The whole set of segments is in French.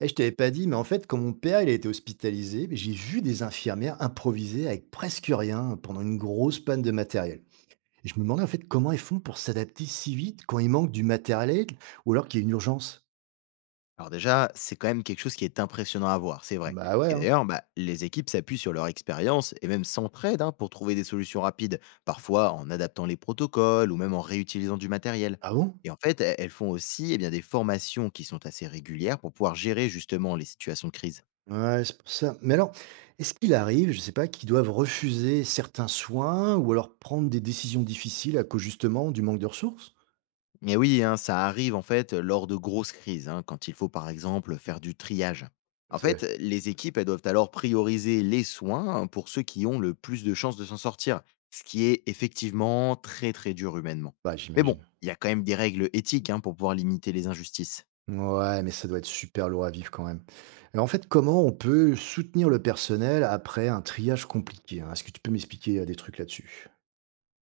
Eh, je t'avais pas dit, mais en fait, quand mon père il a été hospitalisé, j'ai vu des infirmières improviser avec presque rien pendant une grosse panne de matériel. Et je me demandais en fait comment elles font pour s'adapter si vite quand il manque du matériel ou alors qu'il y a une urgence. Alors déjà, c'est quand même quelque chose qui est impressionnant à voir, c'est vrai. Bah ouais, Et hein. d'ailleurs, bah, les équipes s'appuient sur leur expérience et même s'entraident hein, pour trouver des solutions rapides, parfois en adaptant les protocoles ou même en réutilisant du matériel. Ah bon. Et en fait, elles font aussi eh bien, des formations qui sont assez régulières pour pouvoir gérer justement les situations de crise. Ouais, c'est pour ça. Mais alors, est-ce qu'il arrive, je sais pas, qu'ils doivent refuser certains soins ou alors prendre des décisions difficiles à cause justement du manque de ressources? Mais oui, hein, ça arrive en fait lors de grosses crises, hein, quand il faut par exemple faire du triage. En Tu... fait, les équipes elles doivent alors prioriser les soins pour ceux qui ont le plus de chances de s'en sortir, ce qui est effectivement très très dur humainement. Bah Mais bon, j'imagine. il y a quand même des règles éthiques hein, pour pouvoir limiter les injustices. Ouais, mais ça doit être super lourd à vivre quand même. Alors en fait, comment on peut soutenir le personnel après un triage compliqué, hein? Est-ce que tu peux m'expliquer des trucs là-dessus?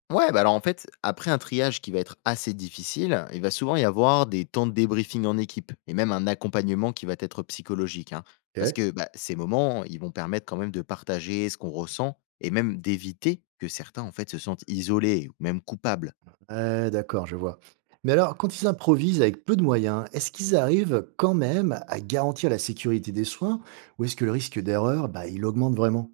Ouais, bah alors en fait, après un triage qui va être assez difficile, il va souvent y avoir des temps de débriefing en équipe et même un accompagnement qui va être psychologique, hein, parce OK. que bah, ces moments, ils vont permettre quand même de partager ce qu'on ressent et même d'éviter que certains en fait se sentent isolés ou même coupables. Ouais, d'accord, je vois. Mais alors, quand ils improvisent avec peu de moyens, est-ce qu'ils arrivent quand même à garantir la sécurité des soins ou est-ce que le risque d'erreur, bah, il augmente vraiment?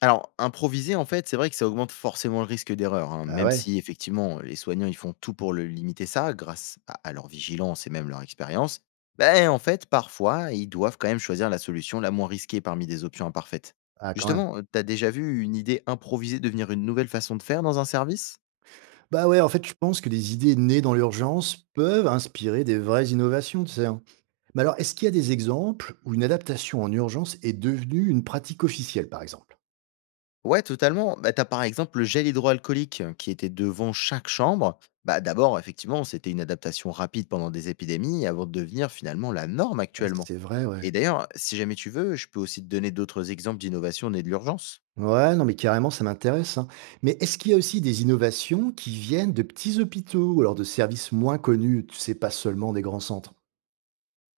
Alors, improviser, en fait, c'est vrai que ça augmente forcément le risque d'erreur, hein, Bah même ouais, si effectivement les soignants ils font tout pour le limiter ça, grâce à leur vigilance et même leur expérience. Ben, en fait, parfois, ils doivent quand même choisir la solution la moins risquée parmi des options imparfaites. ah quand même. Justement, t'as déjà vu une idée improvisée devenir une nouvelle façon de faire dans un service. Bah ouais, en fait, je pense que des idées nées dans l'urgence peuvent inspirer des vraies innovations, tu sais, hein. Mais alors, est-ce qu'il y a des exemples où une adaptation en urgence est devenue une pratique officielle, par exemple? Ouais, totalement. Bah, tu par exemple le gel hydroalcoolique qui était devant chaque chambre. Bah, d'abord, effectivement, c'était une adaptation rapide pendant des épidémies avant de devenir finalement la norme Ouais, actuellement. c'est vrai, ouais. Et d'ailleurs, si jamais tu veux, je peux aussi te donner d'autres exemples d'innovations nées de l'urgence. Ouais, non, mais carrément, ça m'intéresse, hein. Mais est-ce qu'il y a aussi des innovations qui viennent de petits hôpitaux ou alors de services moins connus, tu sais, pas seulement des grands centres?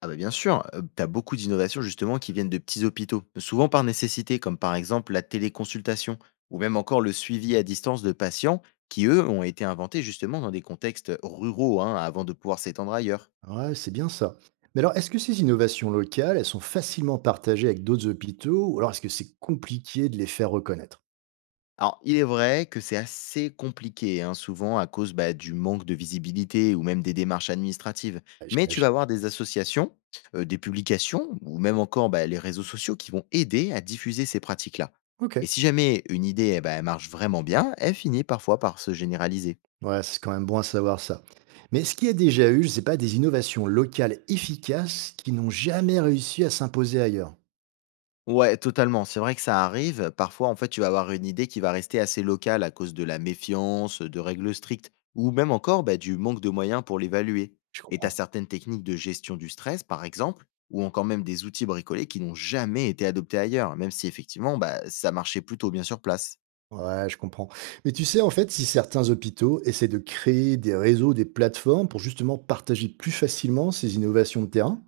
Ah bah bien sûr, tu as beaucoup d'innovations justement qui viennent de petits hôpitaux, souvent par nécessité, comme par exemple la téléconsultation ou même encore le suivi à distance de patients qui, eux, ont été inventés justement dans des contextes ruraux hein, avant de pouvoir s'étendre ailleurs. Ouais, c'est bien ça. Mais alors, est-ce que ces innovations locales, elles sont facilement partagées avec d'autres hôpitaux ou alors est-ce que c'est compliqué de les faire reconnaître? Alors, il est vrai que c'est assez compliqué, hein, souvent à cause bah, du manque de visibilité ou même des démarches administratives. Ouais, Mais tu vas j'imagine. avoir des associations, des publications ou même encore bah, les réseaux sociaux qui vont aider à diffuser ces pratiques-là. Ok. Et si jamais une idée eh ben, elle marche vraiment bien, elle finit parfois par se généraliser. Ouais, c'est quand même bon à savoir ça. Mais est-ce qu'il y a déjà eu, je sais pas, des innovations locales efficaces qui n'ont jamais réussi à s'imposer ailleurs? Ouais, totalement. C'est vrai que ça arrive. Parfois, en fait, tu vas avoir une idée qui va rester assez locale à cause de la méfiance, de règles strictes, ou même encore bah, du manque de moyens pour l'évaluer. Je Et tu as comprends. certaines techniques de gestion du stress, par exemple, ou encore même des outils bricolés qui n'ont jamais été adoptés ailleurs, même si effectivement, bah, ça marchait plutôt bien sur place. Ouais, je comprends. Mais tu sais, en fait, si certains hôpitaux essaient de créer des réseaux, des plateformes pour justement partager plus facilement ces innovations de terrain.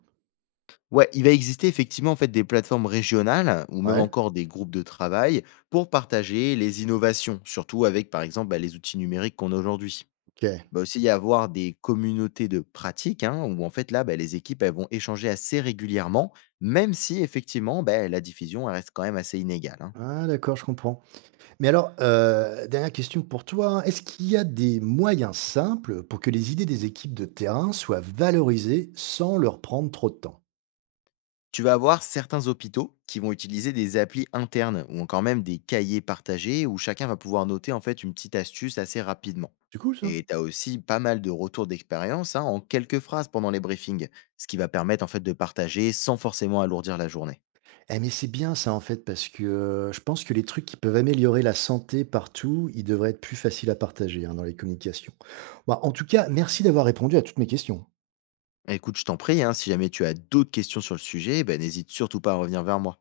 Ouais, il va exister effectivement en fait des plateformes régionales ou même Ouais, encore des groupes de travail pour partager les innovations, surtout avec par exemple bah, les outils numériques qu'on a aujourd'hui. ok. Va aussi y avoir des communautés de pratique, hein, où en fait là, bah, les équipes elles vont échanger assez régulièrement, même si effectivement bah, la diffusion elle reste quand même assez inégale, hein. Ah, d'accord, je comprends. Mais alors, dernière question pour toi, hein. Est-ce qu'il y a des moyens simples pour que les idées des équipes de terrain soient valorisées sans leur prendre trop de temps? Tu vas avoir certains hôpitaux qui vont utiliser des applis internes ou encore même des cahiers partagés où chacun va pouvoir noter en fait une petite astuce assez rapidement. C'est cool ça. Et tu as aussi pas mal de retours d'expérience hein, en quelques phrases pendant les briefings, ce qui va permettre en fait de partager sans forcément alourdir la journée. Eh mais c'est bien ça en fait parce que, je pense que les trucs qui peuvent améliorer la santé partout, ils devraient être plus faciles à partager, hein, dans les communications. Bah, en tout cas, merci d'avoir répondu à toutes mes questions. Écoute, je t'en prie, hein, si jamais tu as d'autres questions sur le sujet, ben, n'hésite surtout pas à revenir vers moi.